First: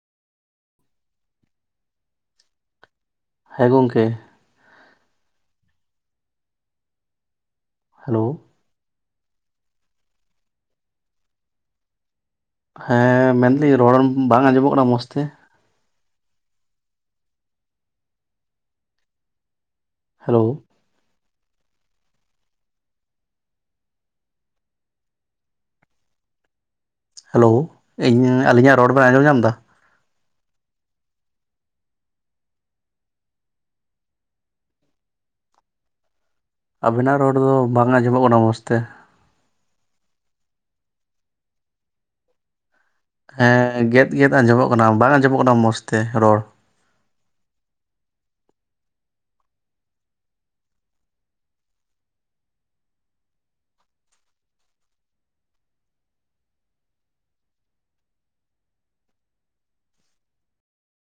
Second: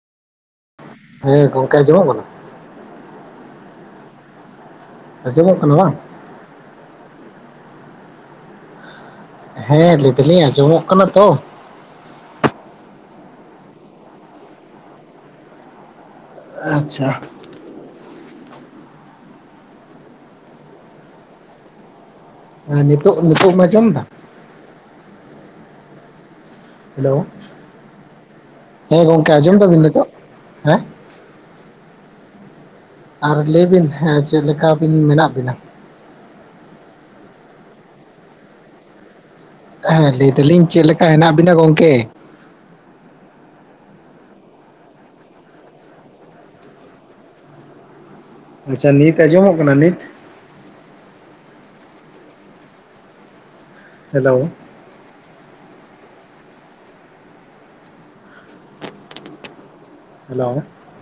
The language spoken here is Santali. ᱦᱮᱸ ᱜᱚᱝᱠᱮ ᱟᱸᱡᱚᱢᱜ ᱠᱟᱱᱟ? ᱦᱮᱸ ᱜᱚᱝᱠᱮ, ᱟᱸᱡᱚᱢᱚᱜ ᱠᱟᱱᱟ ᱵᱟᱝ ᱦᱮᱞᱳᱼᱼ ᱦᱮᱸ, ᱞᱟᱹᱭᱫᱟᱹᱞᱤᱧ ᱟᱸᱡᱚᱢᱚᱜ ᱠᱟᱱᱟ ᱛᱚ? ᱦᱮᱸ ᱢᱮᱱᱫᱟᱹᱧ ᱨᱚᱲ ᱵᱟᱝ ᱟᱸᱡᱚᱢᱚᱜ ᱠᱟᱱᱟ ᱢᱚᱸᱡᱽ ᱛᱮ ᱟᱪᱪᱷᱟ, ᱦᱮᱞᱳ, ᱦᱮᱸ ᱱᱤᱛᱳᱜ ᱱᱤᱛᱳᱜ ᱮᱢ ᱟᱸᱡᱚᱢ ᱫᱟ? ᱦᱮᱞᱳ ᱤᱧ ᱟᱹᱞᱤᱧᱟᱜ ᱨᱚᱲ ᱦᱮᱸ ᱵᱮᱱ ᱜᱚᱝᱠᱮ ᱧᱟᱢ ᱮᱫᱟ ᱟᱸᱡᱚᱢ ᱫᱟᱵᱤᱱ ᱱᱤᱛᱚᱜ ᱦᱮᱸ ᱟᱨ ᱞᱟᱹᱭ ᱵᱤᱱ ᱦᱮᱸ ᱪᱮᱫ ᱞᱮᱠᱟᱵᱤᱱ ᱢᱮᱱᱟᱜ ᱵᱤᱱᱟ? ᱟᱵᱮᱱᱟᱜ ᱨᱚᱲ ᱫᱚ ᱵᱟᱝ ᱟᱸᱡᱚᱢᱚᱜ ᱠᱟᱱᱟ ᱢᱚᱸᱡᱽ ᱛᱮ, ᱦᱮᱸ ᱞᱟᱹᱭ ᱫᱟᱞᱤᱧ ᱪᱮᱫ ᱞᱮᱠᱟ ᱦᱮᱱᱟᱜ ᱵᱤᱱᱟ ᱜᱚᱝᱠᱮ? ᱦᱮᱸ ᱜᱮᱫ ᱜᱮᱫ ᱟᱸᱡᱚᱢᱚᱜ ᱠᱟᱱᱟ, ᱵᱟᱝ ᱟᱸᱡᱚᱢᱚᱜ ᱠᱟᱱᱟ ᱢᱚᱸᱡᱽ ᱛᱮ ᱨᱚᱲ᱾ ᱟᱪᱪᱷᱟ ᱱᱤᱛ ᱟᱸᱡᱚᱢᱚᱜ ᱠᱟᱱᱟ ᱱᱤᱛ ᱦᱮᱞᱳ᱾ ᱦᱮᱞᱳ᱾